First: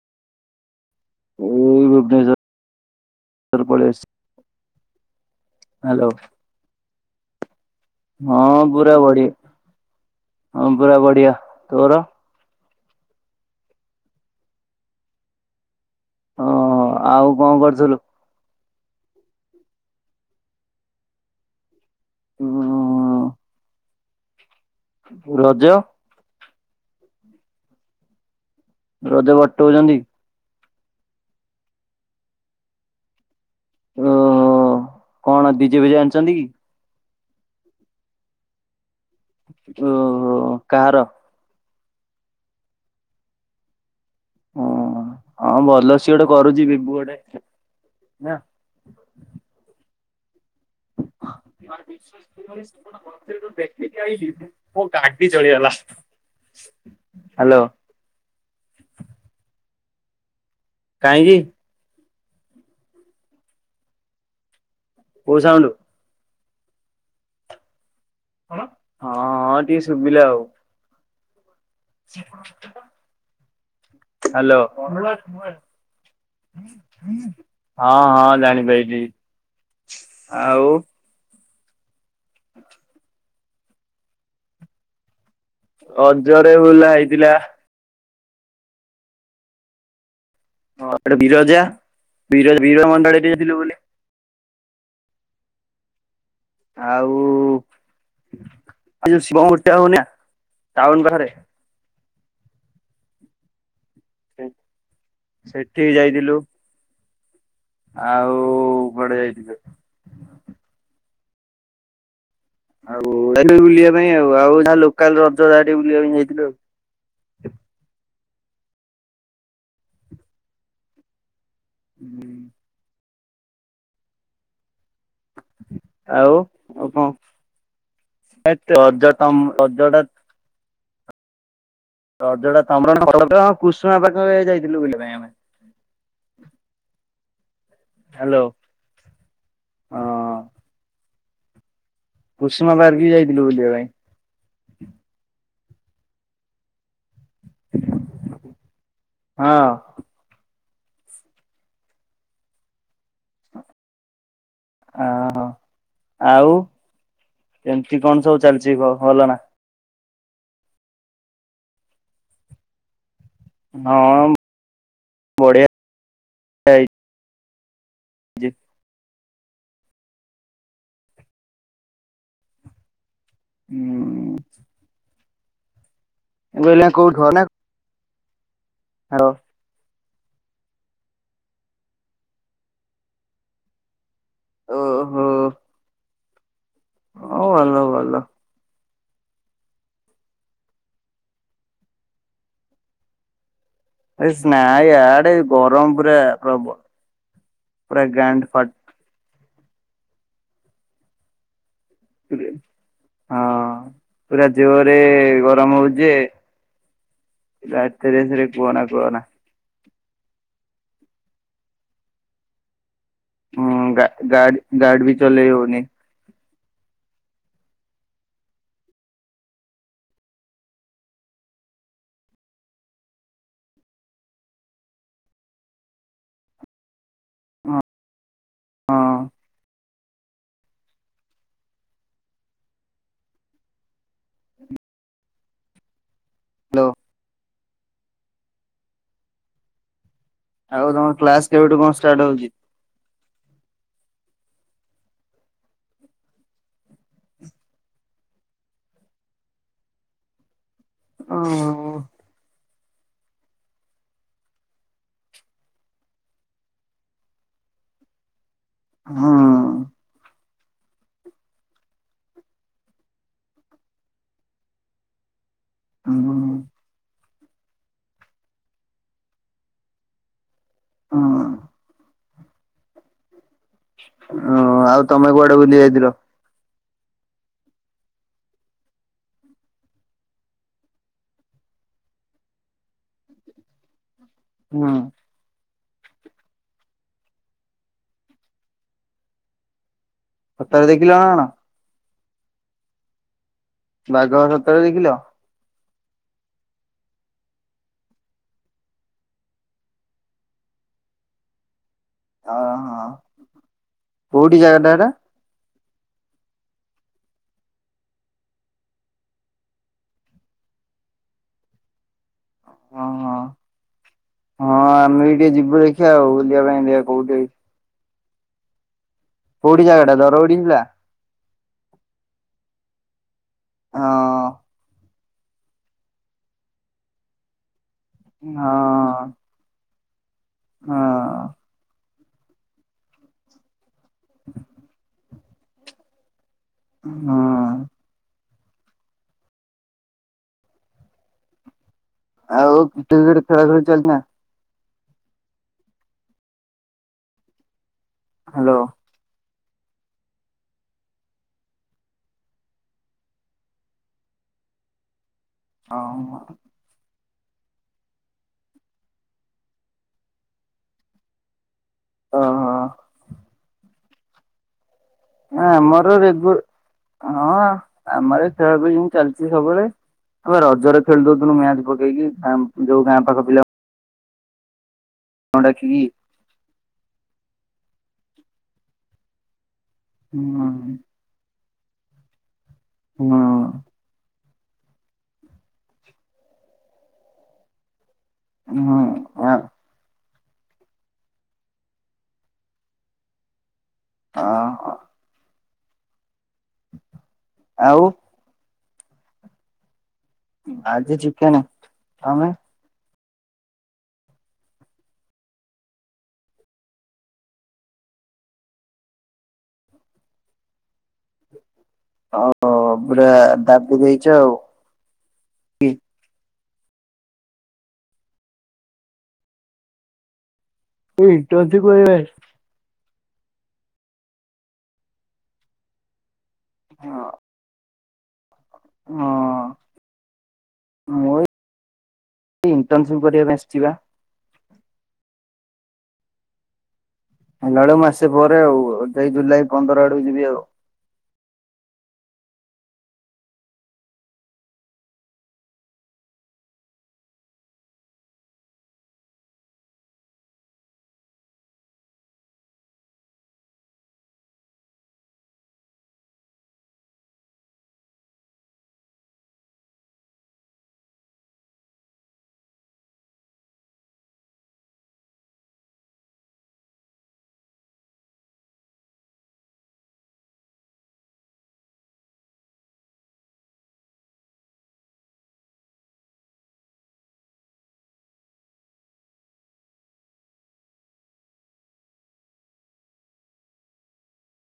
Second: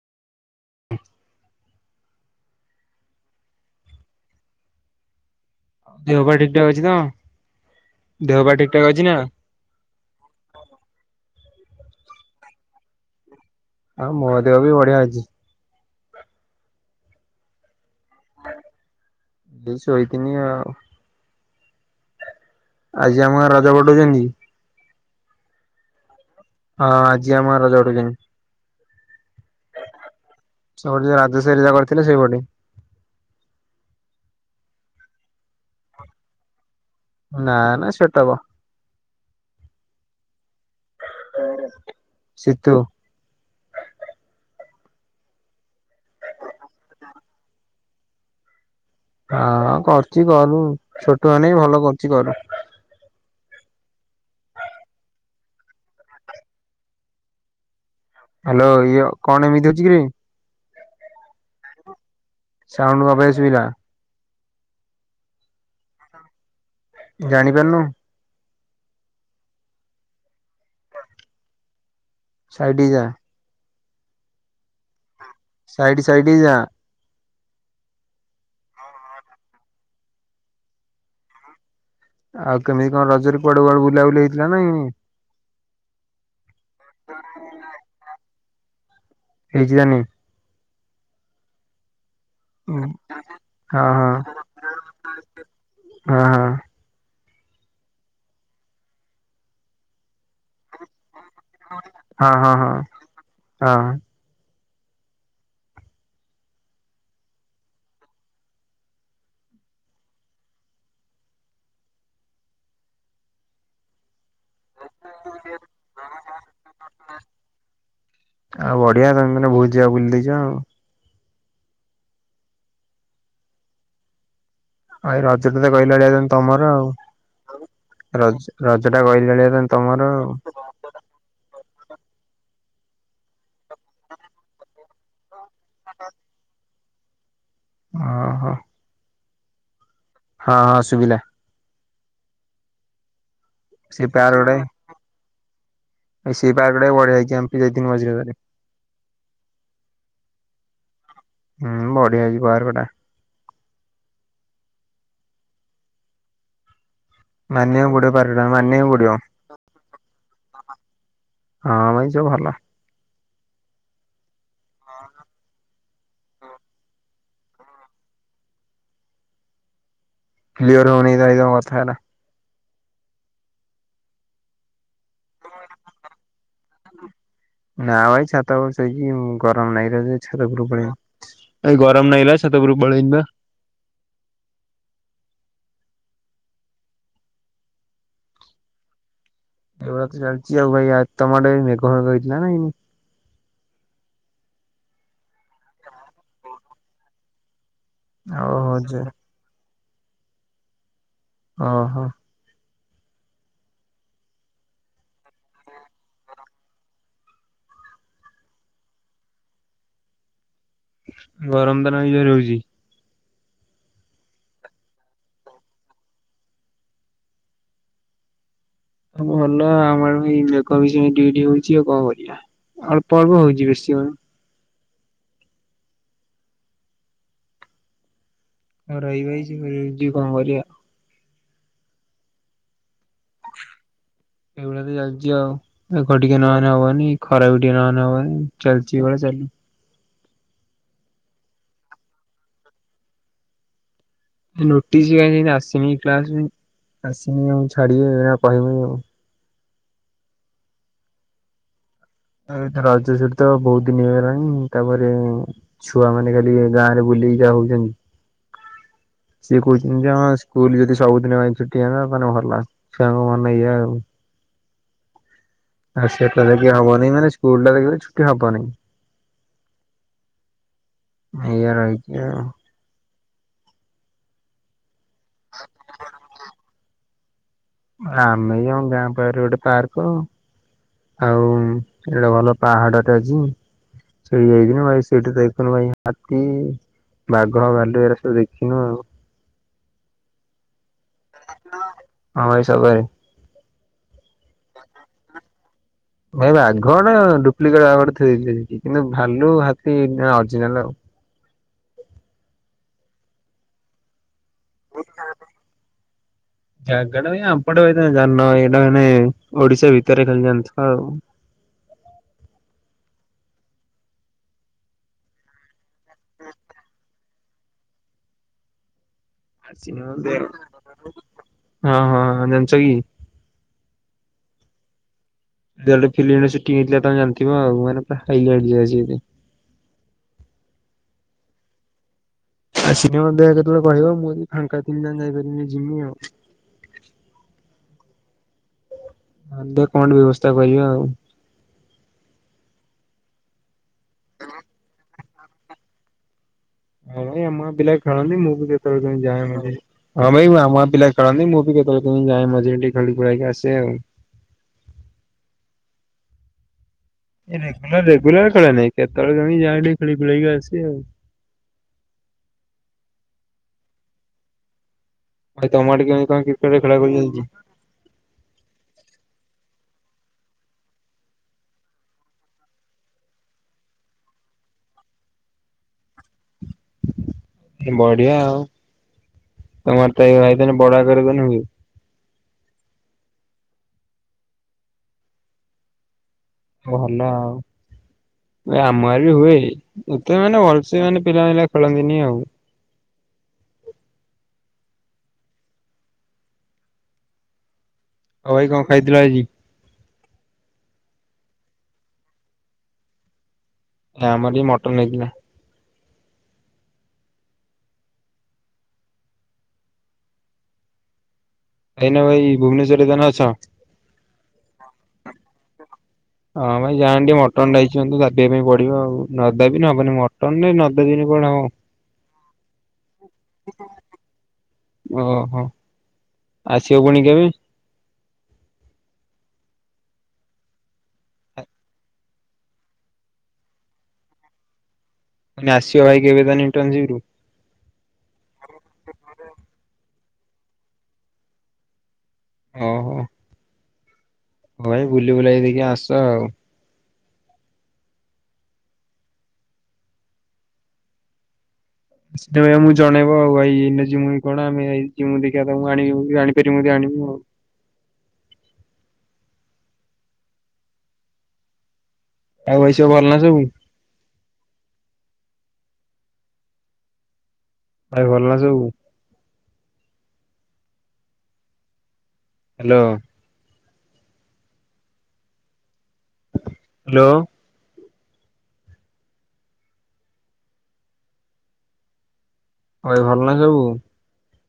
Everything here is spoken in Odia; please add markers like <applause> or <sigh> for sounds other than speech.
ଏ ଭୁ୍ବନେଶ୍ୱର ପଳି ଆସିଛି। ହ୍ୟାଲୋ ଦେହ ପା ଠିକ ଠାକ ଅଛି ତ। ଦେହ ହଁ ପା ଠିକ ଠାକ ପୁରା ଅଛି ନା? ବଢିଆ ହଁ ପୁରା ବଢିଆ ତୋର ଆଉ ମୋ ଦେହ ବି ବଢିଆ ଅଛି। ହଁ ଆଉ କଣ କରୁଥିଲୁ। ଏଇ ସୋଇଥିନି ଆଉ। ଉ ଆଜି ଆମ ଗାଁ ରଜ ପଟଉଛନ୍ତି। ରଜ ହଁ ଆଜି ଆମ ଗାଁ ରଜ ବାଟୋଉଚନ୍ତି? ରଜ ଭଟ୍ଟ ଉଚନ୍ତି। ସେପଟେ ରାଜ ସାଇ ରେ କରିଥିଲେ ସେଇପଟେ। ଓହୋ କଣ ଡିଜେ ଫିଜେ ଆଣିଛନ୍ତି କି। ନା ନା ସେଟବ ଓହୋ କାହାର। ସିତୁ। ଓ ହଁ ଭଲ ସିଏ ଗୋଟେ କରୁଛି ବିବୁ ଗୋଟେ ନା। ହଁ ହଁ କରୁଛି କରୁ। ଛୋଟୁ ଅନେଇବ। <unintelligible> ଦେଖିକି ଆଇଲି ମୋ ଗାଡି ଜଳିଗଲା ହ୍ୟାଲୋ। ହ୍ୟାଲୋ ଇଏ କଣ ଏମିତି ହଉଛି କିରେ। କାହିଁକି? ସାଉଣ୍ଡ୍ କଣ ପାଇଁ ଶୁଭିଲା? କୋଉ ସାଉଣ୍ଡୁ? ଜାଣିପାରୁନୁ। ହଁ ହଁ ଟିକେ ଶୁଭିଲା ଆଉ। ସାଇଡ ହେଇଯା। ହ୍ୟାଲୋ। ସାଇଡ ସାଇଡ ଯା। ହଁ ହଁ ଜାଣିପାଇଲି ଆଉ। ଆଉ କେମିତି କଣ ରଜରେ କୁଆଡେ କୁଆଡେ ବୁଲାବୁଲି ହେଇଥିଲା ହେଇନି। ରଜରେ ବୁଲା ହେଇଥିଲା ହେଇଛି ଜାନି। ହଁ ଏଠେ ବିରଜା ବିରଜା ବିରଜା ମନ୍ଦିର ଆଡେ ଯାଇଥିଲୁ ବୁଲି। ହଁ ହଁ ହଁ ହଁ। ଆଉ ଯୋଉ ଶିବଙ୍କ ମୃତ୍ତି ହଉନି ନା ଟାଉନ ପାଖରେ। ହଁ ହଁ ହଁ ହଁ। ସେଠିକି ଯାଇଥିଲୁ। ଆଉ କୁଆଡେ ଯାଇଥିଲୁ? ଆଉ ବୁଲିବା ପାଇଁ ଆଉ ଆଉ ଯାହା ଲୋକାଲ ରଜ ଯାହା ଟିକେ ବୁଲିବା ପାଇଁ ଯାଇଥିଲୁ ଆଉ। ଆଉ ବଢିଆ ତମେ ମାନେ ବହୁତ ଯାଗା ବୁଲି ଦେଇଛ ଆଉ। ହୁଁ। ଭାଇ ରଜରେ ତ କହିଲା ଭଳିଆ ତମର ଆଉ। ରଜ କଣ ରଜ ଟା କହିଲେ ତମ ଭଳିଆ ତ ରଜଟା ତମର ଆଉ। ରଜ ଟା ତମର <unintelligible> କୁସୁମା ପାଖ ଯାଇଥିଲୁ ବୁଲିବା ପାଇଁ ଆମେ। ହଁ। ହ୍ୟାଲୋ ଓହୋ। ହଁ ହଁ ସୁୁବିଲା। କୁଷୁମା ପାର୍କ ବି ଯାଇଥିଲୁ ବୁଲିବା ପାଇଁ। ସେଇ ପାର୍କ ଟା ହିଁ ସେଇ ପାର୍କ ଟା ହିଁ ବଢିଆ ହେଇଛି। ଏ ଯତିନ ବାଜିଲାରେ। ହଁ ହୁଁ ବଢିଆ ହେଇଛି ପାର୍କ ଟା। ଅହୋ ଆଉ ମାନିବାକୁ ଏମିତି ପଡିବ କଣ ପାର୍କ ଟା ସବୁ ଚାଲିଛି ମାନିବାକୁ ପଡିବ ଭଲ ନା? ହଁ ଭାଇ ସବୁ ଭଲ। ହଁ। ବଢିଆ ଯେ କ୍ଲିଅର ହଉନି ଭାଇ ତମ କଥାଟା। ହୁଁ। <inaudible> ନା ଭାଇ ଛାତ ଉପରେ ଶୋଇଚି କଣ? <unintelligible> ଗରମ୍ ନାଗିଲା ଯେ ଛାତ ଉପରୁ ପଳେଇଆଇଲି <unintelligible> ଗରମ ନାଗିଲା ଛାତ ଉପରକୁ ପଳେଇ ଆଇଲି ବା। ଓହୋ। ହଉ ଭଲ <unintelligible> ଏଇଭଳିଆ ତ ଚାଲ୍ଚି ଆଉ ଭାଇ ତମ ଆଡେ ମେଘ ଫେଘ ହେଇଥିଲା ନା ହେଇନି? ଏ ସ୍ନାଇ ୟାଡେ ଗରମ୍ ପୁରା ପ୍ରବ ହଉ-ହଉ ଯା। ଓହୋ। ହଁ ପୁରା ଯୋରେ ଗରମ୍ ହଉଚି ଯେ ରାତିରେ ଏସିରେ କୁହନା-କୁହନା। ଗରମ୍ ଦିନ ଇଏ ରହୁଚି। ହୁଁ ଗା ଗାଡ଼ି-ଗାଡ଼ି ବି ଚଲେଇ ହଉନି। ଭଲ ଆମର <unintelligible> ମେଘ ବି ସେମି ଟିକେ-ଟିକେ ହଉଚି ଆଉ କଣ କରିଆ। ଅଳ୍ପ-ଅଳ୍ପ ହଉଚି ବେଶୀ ହଉନି। ହଁ ଆଉ ରହିବା <unintelligible> କଣ କରିଆ। ଏଇଭଳିଆ ତ ଚାଲ୍ଚି ଆଉ, ମେଘ ଟିକେ ନହେନେ ହ୍ୟାଲୋ ହବନି, ଖରାବି ନହେନେ ହବନି, ଚାଲିଚି ଏଇ ଭଳିଆ ଚାଲୁ। ଆଉ ତମ କ୍ଲାସ୍ କେବେଠୁ କଣ ଷ୍ଟାର୍ଟ ହଉଚି? ନୋଟିସ୍ କାଇଁ <unintelligible> ଆସନି କ୍ଲାସ୍ <unintelligible> ଆସିନି ଆଉ ଛାଡିଵେ ଆଉ କହିବେ ଆଉ। <unintelligible> ତ ଏଇଥର ରଜ ଛୁଟି ତ ବହୁତ୍ ଦିନ ହେଇଗଲାଣି, ତାପରେ ଛୁଆମାନେ ଖାଲି ଗାଁରେ ବୁଲିକି ଯା ହଉଚନ୍ତି। ହଁ। ସିଏ କହୁଚନ୍ତି ଯେ ହଁ ସ୍କୁଲ୍ ଯଦି ସବୁଦିନ ପାଇଁ ଛୁଟି <unintelligible> ମାନେ ଭଲ ଛୁଆଙ୍କ ମନ <unintelligible> ଆଉ। ଆ ସେ ହୁଁ କହିଲେ କି ହବନି ମାନେ ସ୍କୁଲ ଟା <unintelligible> ଛୁଟି ହବନି। <unintelligible> ଏଇଆ ରହିଚି ଆଉ। ଓ ଆଉ ତମେ କୁଆଡେ ବୁଲି ଯାଇଥିଲ? ଆମେ ଯାଉଁ ଗାଁ ପାଖେରେ ଗୋଟେ ପାର୍କ ଆଉନ୍ ଏଆଡେ ଭଲ ପାହାଡଟେ ଅଛି। <unintelligible> ଯାଇକିନି ହୁଁ। ଭାଇ ସେଇଟି <unintelligible> ଭାଇ ହାତୀ, ବାଘ, ଭାଲୁ ଏରା ସବୁ ଦେଖିନୁ ଆଉ। ସତରେ ଦେଖିଲ ନା କଣ? ହଁ ଭାଇ <unintelligible> ବାଘ ସତରେ ଦେଖିଲ? ଭାଇ ବାଘଟା ଡୁପ୍ଲିକେଟ୍ ବାଘଟେ ଥୋଇଦେଇ ଥିଲେ ସେଇଠି, କିନ୍ତୁ ଭାଲୁ ହାତୀ ଅର୍ଜିନାଲ୍ ଆଉ। ଅ ହଁ କୋଉଠି ଜାଗାଟା ସେଟା? <inaudible> ଜାଗାଟା ଭାଇ ଆମ୍ ପଟ ଏରିଆ ତମେ ଜାଣିନ ଭାଇ, ଏଇଟା ମାନେ ଓଡିଶା ଭିତରେ ଖାଲି ଜାଣିଥିବ ଆଉ। ହଁ-ହଁ-ହଁ ଆମେ ବି ଟିକେ ଯିବୁ ଦେଖିଆ ଆଉ ବୁଲିବା ପାଇଁ ଦେଖିଆ କୋଉଠି ହେଇଚି। କୋଉିଠି ଜାଗାଟା ଦରଉଡି <unintelligible> ହଁ-ହଁ-ହଁ ଜାଣିଚ କି? ହଁ। <unintelligible> ଗୋଟେ ଫିଲ୍ମ ଟେ ସୁଟିଙ୍ଗ ହେଇଥିଲା ତମେ ଜଣିଥିବ ଆଉ, ମାନେ ପୁରା ହାଇଲାଇଟ୍ ହଁ ଜାଗା <unintelligible> ହଁ। ଆସିି କି ମଧ୍ୟ କେତେବେଳେ କହିବ ମୁଁ ଯଦି ଫାଙ୍କାଥିମି ତାହେଲେ ଯାଇପାରିବି ଯିମି ଆଉ। ହଁ। <unintelligible> କଣ ଗୋଟେ ବ୍ୟବସ୍ଥା କରିବା ଆଉ। ଆଉ କ୍ରିକେଟ ଫ୍ରିକେଟ ଖେଳା ଖେଳି ଚାଲି ନା। ହଁ ଆମ ଗାଁ ପିଲା ଖେଳନ୍ତି ମୁଁ ବି ହ୍ୟାଲୋ କେତୋବେଳେ କେମିତି ଯାଏ ମଝିରେ। ହଁ ବା ଏଇ ଆମ ଗାଁ ପିଲା ଖେଳନ୍ତି ମୁଁ ବି କେତେବେଳେ କେମିତି ଯାଏ ମଝିରେ ଟିକେ ଖେଳି ଖୁଳାକି ଆସେ ଆଉ। ହଁ ହଁ। ଏ ରେଗୁଲାର ରେଗୁଲାର ଖେଳେ ନାହିଁ କେତେବେଳେ କେମିତି ଯାଁଏ ଟିକେ ଖେଳି ଖୁଳାକି ଆସେ ଆଉ। ହଁ। ଭାଇ ତମ ଆଡେ ଆମର କେମିତି କଣ ରେଗୁ କ୍ରିକେଟ ଖେଳାଖେଳି ଚାଲିଛି? ହଁ ଆମର ଖେଳ ଖୁଳି ଏମତୀ ଚାଲିଚି ସବୁବେଳେ। ଆମ ରଜରେ ଖେଳି ଦଉଥିଲୁ ମ୍ୟାଚ ପକେଇକି ଆମ୍ ଯୋଉ ଗାଁ ପାଖ ପିଲାମାନେ। <inaudible> ଡାକିକି। ଉଁ ବଢିଆ ତମର ତ ହୁଁ ଏଇ। <unintelligible> ହଁ। ଭଲ ଆଉ ଏ ଆମର ବି ହୁଏ। ହୁଁ ଏତେ ମାନେ ଭଲସେ ମାନେ ପିଲା ପିଲା ଖେଳନ୍ତିନି ଆଉ। ହଁ ହଁ। ଆଉ। ଆଉ ଭାଇ କଣ ଖାଇଥିଲ ଆଜି? ଆଜି ଚିକେନ ତମେ ଆମର ଏଇ ମଟନ ହେଇଥିଲା। ଏଇନେ ଭାଇ ଅ ଭୁବନେଶ୍ଵରରେ ପୁରା ତମେ ଅଛ। ଦାବି ଦେଇଛ ଆଉ। ହଁ ଭାଇ ଯାଆନ୍ତି ଟିକେ ମଟନ୍ <inaudible> ଦାବିବା ପାଇଁ ପଡିବ ଆଉ ନଦାବିଲେ ହବନି ମଟନ <unintelligible> କହିବା। ଓହୋ ଆସିବ ପୁଣି କେବେ? ହଁ ମୁଁ ଏଇ ଇଣ୍ଟର୍ନସିପ କରିବା ପାଇଁ ଆସିିଛି ବା। ମାନେ ଆସିବ ଭାଇ କେବେ ତାହେଲେ ଇଣ୍ଟର୍ନସିପରୁ? ହେଲା ବେଳେ ମାସେ ପରେ ଆଉ ଯାଇ ଜୁଲାଇ ପନ୍ଦର ଆଡକୁ ଯିବି ଆଉ। ଓହୋ। ହଁ ଭାଇ ବୁଲି ବୁଲେଇ ଦେଇକି ଆସ ଆଉ। ସେତେବେଳେ ଆମକୁ ଜଣେଇବ ଆଉ ଆଇ ଏଇ ଯମ ମୁଇ କଣ ଆମେ ଦେଖିବା ଆଣିବ ଆଣିପାରିବି ଆଣିବୁ ଆଉ। ଆଉ ଭାଇ ସବୁ ଭଲ ନା ସବୁ। ଭାଇ ଭଲ ନା ସବୁ। ହ୍ୟାଲୋ। ହ୍ୟାଲୋ। ଭାଇ ଭଲ ନା ସବୁ।